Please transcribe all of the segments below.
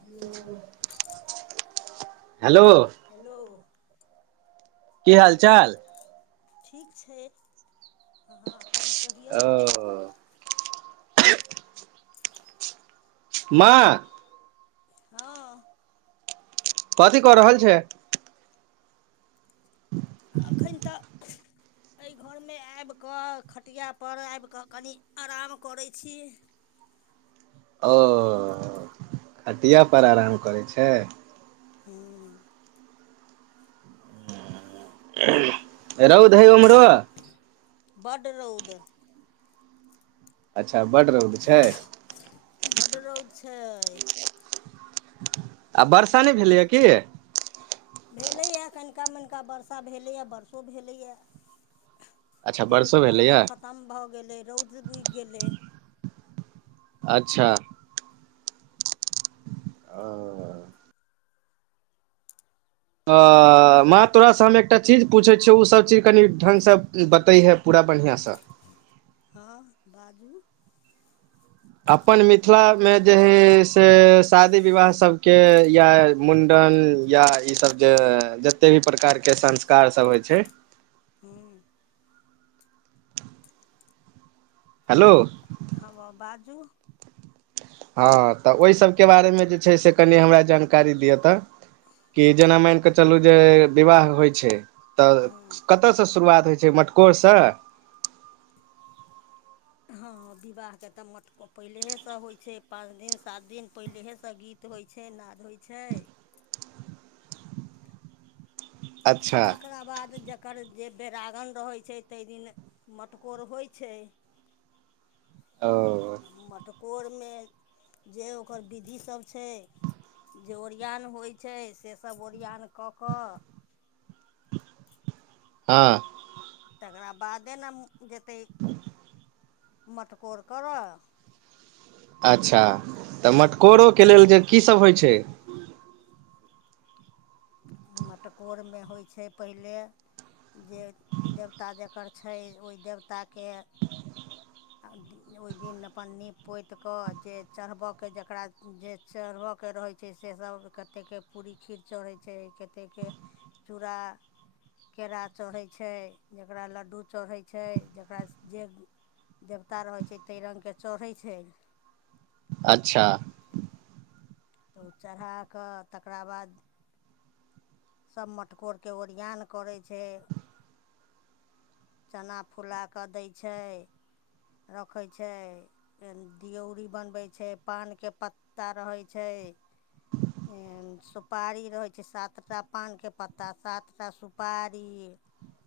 Hello hello की हाल- चाल ठीक छै आहाँ अपन कहियौ ओ माँ हँ। कथी कऽ रहल छै अखनि तऽ [inaudible] अइ घर मे आबि कऽ खटिया पर आबि कऽ कनि आराम करै छी। अऽ खटिया पर आराम करै छै। हुँ रउद हइ उमरो बड्ड रौद अच्छा बड्ड रौद छै। बड्ड रौद छै आ बर्षा नय भेलयि की भेलैया कनिका- मनिका वर्षा भेलैया वर्षो भेलैया अच्छा फेर वर्षो बर्षा भेलैए खतम भऽ गेलै रौद बुगि गेलै अच्छा अऽ अऽ माँ तोरा सँ हम एकटा चीज पुछै छियौ ओ सब चीज कनि ढंग सँ बतैहे पूरा बढ़िआ सँ। हँ बाजू अपन मिथिला मे जे हइ से से, शादी विवाह सबके या मुण्डन या, ई सब जे जते भी प्रकार के संस्कार सब होय छै। हूं हेलो ह म बाजू हँ तऽ ओइ सबके बारेमे जे छै से कनी हमरा जानकारी दिअ तऽ कि जेना मानिकऽ चलू जे विवाह होइ छै तऽ हूँ कत सँ शुरुआत होइ छै मटकोर सँ हँ विवाहके तऽ मटक पहिलेहे सँ होइ छै पाँच दिन सात दिन पहिलेहे सँ गीत गीत होइ छै नाद होइ छै अच्छा तकरा बाद ज कर, जे बेरागन रहै छै, तै दिन मटकोर होइ छै। ओ मटकोर मे, जे ओकर विधि सभ छै। जे ओरआन होइ छै, सेसभ ओरियान कऽ कऽ हँ तकरा बादे न जेतै, मटकोर करऽ अच्छा, तऽ मटकोरो के लेल जे की सभ होइ छै मटकोर मे होइ छै पहिले जे, देवता जकर छै, ओई देवताके ओई दिन अपन नीप पोति कऽ जे चढ़बऽ के जकरा जे चढ़बऽ के रहै छै से सभ कते के पूरी खीर चढ़ै छै, केते के चूरा केरा चढ़ै छै, जकरा लड्डू चढ़ै छै, जकरा जे देवता रहै छै, तै रंग के चढ़ै छै। अच्छा तऽ ओ चढ़ा कऽ तकरा बाद सभ मटकोर के ओरिआन करै छै। चना फुला कऽ दै छै, रखै छै। दियौरी बनबै छै पान के पत्ता रहै छै सुपारी रहै छै, सात टा पान के पत्ता सात टा सुपारी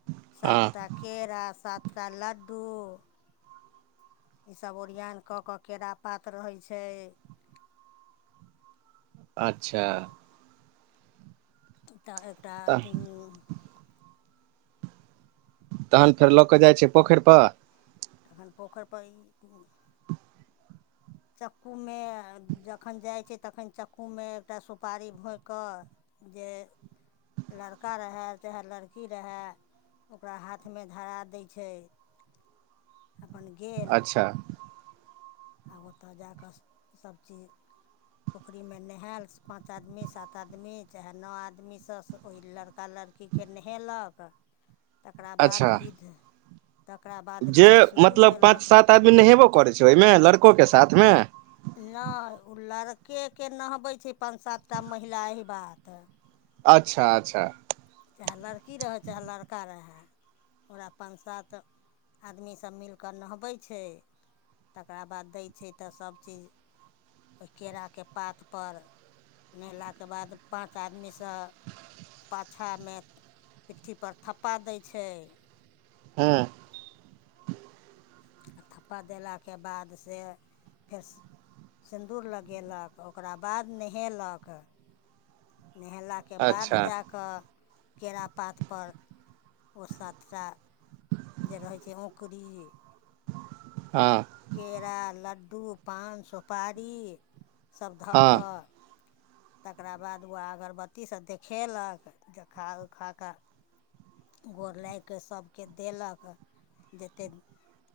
ह सात टा केरा सात टा लड्डू इ सभ ओरियान कऽ कऽ, केरा पात रहै छै अच्छा तऽ एकटा तऽ अथी तहन फेर लऽ कऽ जाइ छै, पोखरि पर तखन पोखरि पर ई चक्कू मे जखन जाइ छै, तखन चक्कू मे एकटा सुपारी भोइ कऽ जे, लड़का रहय चाहे, लड़की रहय ओकरा हाथ मे धरा दै छै ह अपन गेल आ ओतऽ जा कऽ सभ चीज पोखरी मे नहेल, पांच आदमी, सात आदमी चाहे नौ आदमी से ओहि लड़का लड़ कि के नहेलक ह तकरा बाद विध, तकरा बाद जे विध शुरू मतलब पाँच केलक सात आदमी नहेबो करै छै, ओहिमे लड़को के साथ मे नय, ओ लड़के के नहबै छै, पाच सात टा महिला एहि बात अच्छा, अच्छा चाहे लड़की रहय, चाहे लड़का रहय ओकरा, पाँन सात आदमी सब मिलकऽ नहबै छै। तकरा बाद दै छै, तऽ सभ चीज ओहि, केराके पात पर नहेला के बाद पाँच आदमी सँ अो्छामे पिट्ठी पर थप्पा दै छै। हँ आ थप्पा देलाके बाद से फेर स् सिन्दूर लगे लक ओकरा बाद नहेलक नहेलाक के बाद अच्छा जा कऽ केरा पात पर ओ सातटा जे रहै छै औकरी हँ केरा लड्डू पान सुपारी सभ धऽ हँ कऽ तकरा बाद ओ अगरबत्ती से देखेलक देखा उखा कऽ गोर लागि कऽ सभकेँ देलक जतेक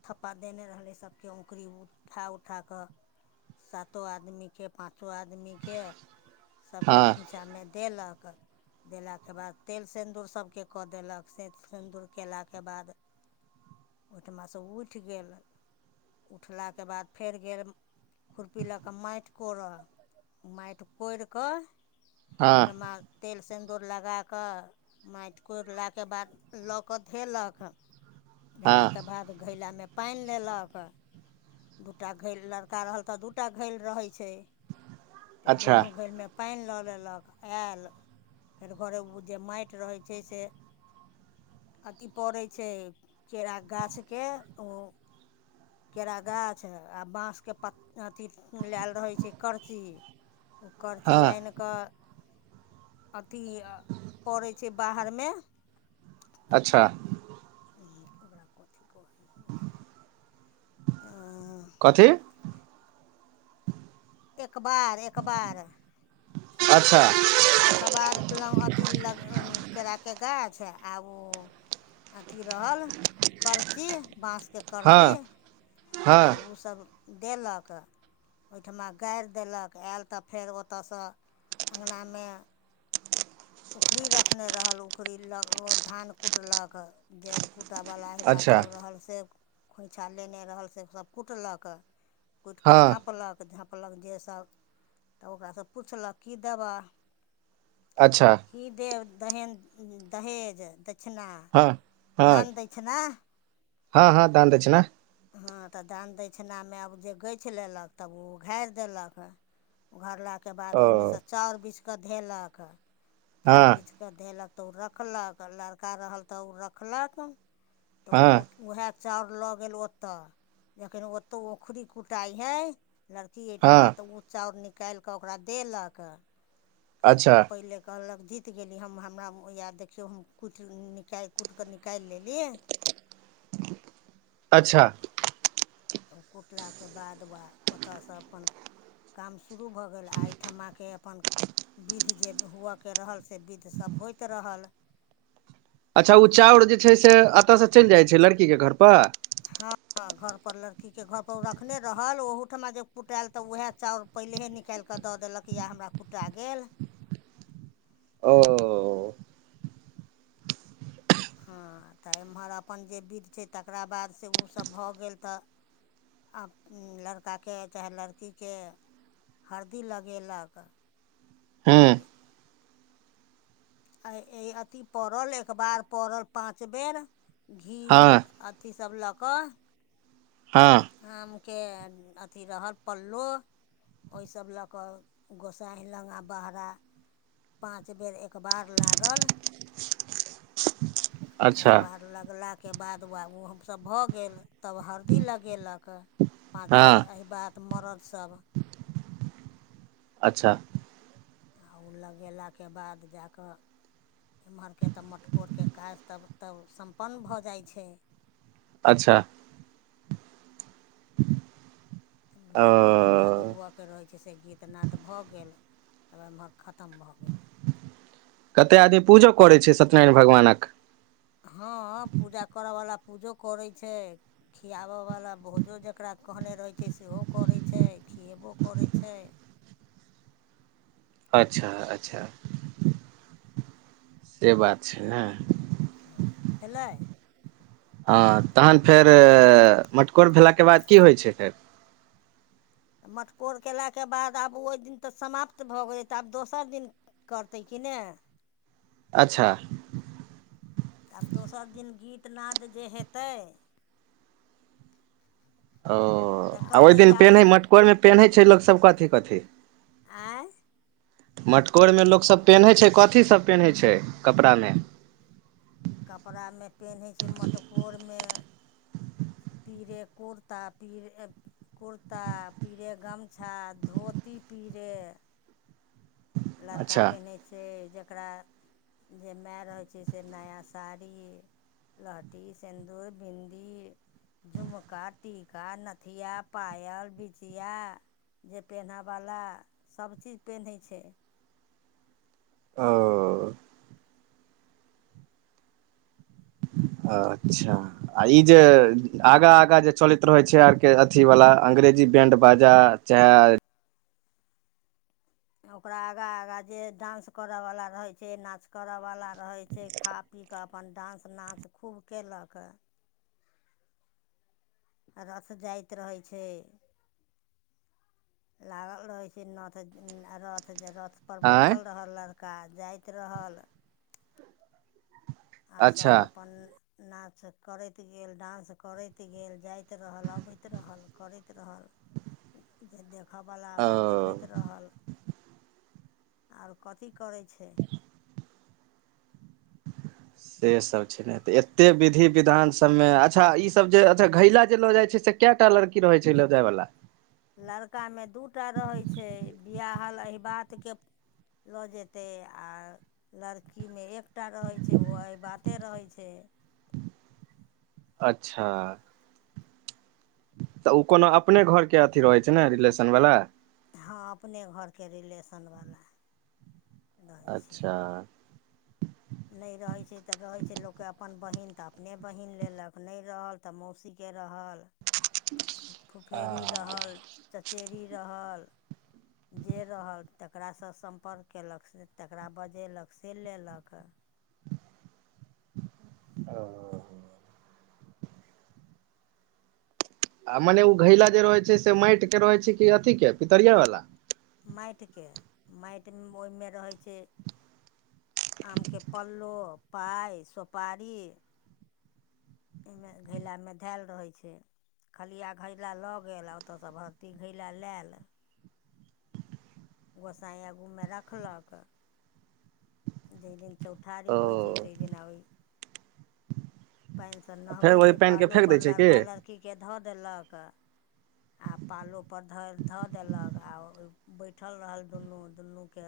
थप्पा देने रहलै सभके ओकुरी उ उठा उठा कऽ सातो आदमी के पाँचो आदमी के सभ के हँ खोँइछा मे देलक देला के बाद तेल सिन्दूर सभ केँ कऽ देलक से सिन्दूर कयलाके बाद ओहिठिमा सँ उठि गेल उठलाके बाद फेर गेल खुरपी लऽ कऽ मेठ कोरऽ मेंठ‌ कोरिकऽ हँ ओहिठिमा तेल सिन्दूर लगा कऽ मेठ कोड़ला के बाद लऽ कऽ धेलक धेला के हँ बाद घैलामे पाइन लेलक दूटा घैल लड़का रहल तऽ दूटा घैल रहै छै तऽ अच्छा दुनू घैल मे पानि लऽ लेलक आयल फेर घरे ओ जे मयट रहै छै से अथी परय छै केरा गाछ के ओ केरा गाछ आ बाँस के प अथी लायल रहैत छै करची ओ करची हँ आय केऽ अथी पड़ै छै बाहर मे अच्छा ह्म ओकरा कथी कहै हइ कथी एकबार एखबार अच्छा एकबार ल्ग अथि ह् लग केरा के गाछ आ ओ अथी रहल करची बाँस के करची हँ तऽ हँ ओ सभ देलक ओहिठिमा गार देलक आयल तऽ फेर ओतय सँ अङ्गनामे उखरी रखने रहल उखरी ल ओ धान कुटलक जर कूटय वला अहि बात अच्छा सभ रहल से खोँइछा लेने रहल से सभ कुटलक कुटिके हँ झाँपलक झाँपलक जे सब तऽ ओकरा सँ पुछलक कि देबऽ अच्छा की देब दहेन दहेज दक्षिणा हँ हँ दान दक्षिणा हँ हँ दान दछैना हँ तऽ दान दक्षिणा मे आब जे गछि लेलक तब ओ उ घारि देलक उघरला के बाद ओ ओहिमे सँ चाउर बिछ कऽ धेलक चउर हँ बिछ कऽ धेलक तऽ ओ रखलक लड़का रहल तऽ ओ रखलक तऽ हँ ओ उएह चाउर लऽ गेल ओतय जखन ओतय औखुरी कुटाइ हइ लड़की एहिठमा हँ तऽ ओ चाउर निकालिकऽ ओकरा देलक कि अच्छा पहिले कहलक जीत गेली हम हमरा ये देखियौ हम कुटि निकालि कुटिके निकालि लेलि। अच्छा तब कुटलाके बाद वा ओतयसँ अपन काम शुरू भऽ गेल आ एहिठम आके अपन विध जे हुअऽ के रहल से विध सभ होइत रहल। अच्छा ओ चाउर जे छै से अतऽ सँ चलि जाइ छै लड़की के घर पर हँ घर पर लड़की के घर पर ऊ रखने रहल ओहूठमा जे कुटेल तऽ उएह चाउर पहिलेहे निकालि कऽ दऽ देलक या हमरा कुटा गेल ओ हँ तऽ एम्हर अपन जे विध छै तकरा बाद से उसभ भऽ गेल तऽ आब उंम्म लड़का के चाहे लड़की के हरदी लगेलक हुँ हरदि आय ए अथी पड़ल एकबार पड़ल पाँच बेर घी उ हँ अथ थी सब लऽ कऽ हँ आम के अथी रहल पल्लो ओहिसब लऽ कऽ गोसांइ लंग आ बहरा पाँच बेर एकबार लागल। अच्छा एकबार लगलाके बाद वा ओ सब भऽ गेल तब हरदि लगेलक पाँच बेर हँ अहिबात मरद सब अच्छा आ ओ लगेलाके बाद जा कऽ एम्हरके तऽ मटकोरके काज तब तब सम्पन्न भऽ जाइ छै। अच्छा तब जे गीत गीतनाद हुअऽ के रहै छै से गीतनाद भऽ गेल तब एम्हर खतम भऽ गेल। कते आदमी पूजो करै छै सत्यनारायण भगवानक। हँ पूजा करयवला पूजो करै छै। खियाब वला भोजो जकरा कहने रहै छै सेहो करै छै खियेबो करै छै। अच्छा अच्छा से बात छै ने। भेलै। हँ तहन फेर मटकोर भेलाके बाद की होइ छै फेर? मटकोर केलाके बाद आब ओहि दिन तऽ समाप्त भऽ गेलै तऽ आब दोसर दिन करतै की ने अच्छा आब दोसर दिन गीत नाद जे हेत्तै। ओ आ तकर ओहि दिन पेनहै तैयारी मटकोरमे पेनहै छै लोक सभ कथी कथी? आँय मटकोरमे लोकसभ पेनहै छै कथीसभ पेनहै छै कपड़ा मे? कपड़ा मे पेनहै छै मटकोर मे पीरे कुर्ता पीरे कुर्ता पीरे गमछा धोती पीरे लड़का अच्छा पेनहै छै जकरा जे मे रहै छै से नया साड़ी लहठी सिन्दूर बिन्दी। झुमका टीका नथिया पायल बिछिया। जे पेन्ह वला सभचीज पेन्है छै। ओ अच्छा आ ई जे आगा आगा जे चलैत रहै छै आरके अथीवला अङ्ंग्रेजी बैण्ड बाजा चाहे ओकरा आगा आगा जे डान्स करय वाला रहै छै नाच करय वाला रहै छै खा पी कऽ अपन डान्स नाच खूब केलक रथ जायत रहै छै लागल रहै छै नथ रथ रथ पर आँय बठिल रहल लड़का जाइत रहल आ अच्छा सभ अपन नाच करति गेल डान्स करति गेल जाइत रहल अबति रहल करति रहल ज दे देखऽवला अपन ओ देखति रहल आर कथी करै छै। से सब छै नहि तऽ एते विधि विधान सब मे अच्छा ई सब जे अच्छा घैला जे लऽ जाइ छै से केऽटा लड़की रहै छै ल जाय वला लड़का मे दू टा रहै छै बियाहल अहिबात के लऽ जेतै आ लड़की मे एकटा रहै छै ओहो अहिबाते रहै छै अच्छा तऽ उ कोनो अपने घर के अथी रहै छै ने रिलेसन वला हँ अपने घर के रिलेसन बला अच्छा नय रहै छै तऽ रहै छै लोक के अपन बहिन तऽ अपने बहिन लेलक नय रहल तऽ मौसी के रहल [inaudible] आ फुफेरी ओ रहल चचेरी रहल जे रहल तकरासँ सम्पर्क कयलक से तकरा बजेलक से लेलक ओ [inaudible] आ मने उ घैला जे रहै छै से माईट के रहै छै की अथि के पितरिया वाला माइट के माइट ओहिमे रहै छै आमके पल्लो पाइ सोपारी अइ मे घैला मे धेऽल रहै छै खलिआ घैला लऽ गेल आ ओतयसँ भरती घैला लेऽल गोसांई आगू मे रखलक जई दिन चौठारी ओ होइ छै तै दिना ओई पाइन स फेर नहबै ओहि छै पानि के पालो फेेक दै पर छै लड़का लड़ की के धऽ देलक आ पालो पर ध धऽ देलक आओ बैठल रहल दुनू दुनू के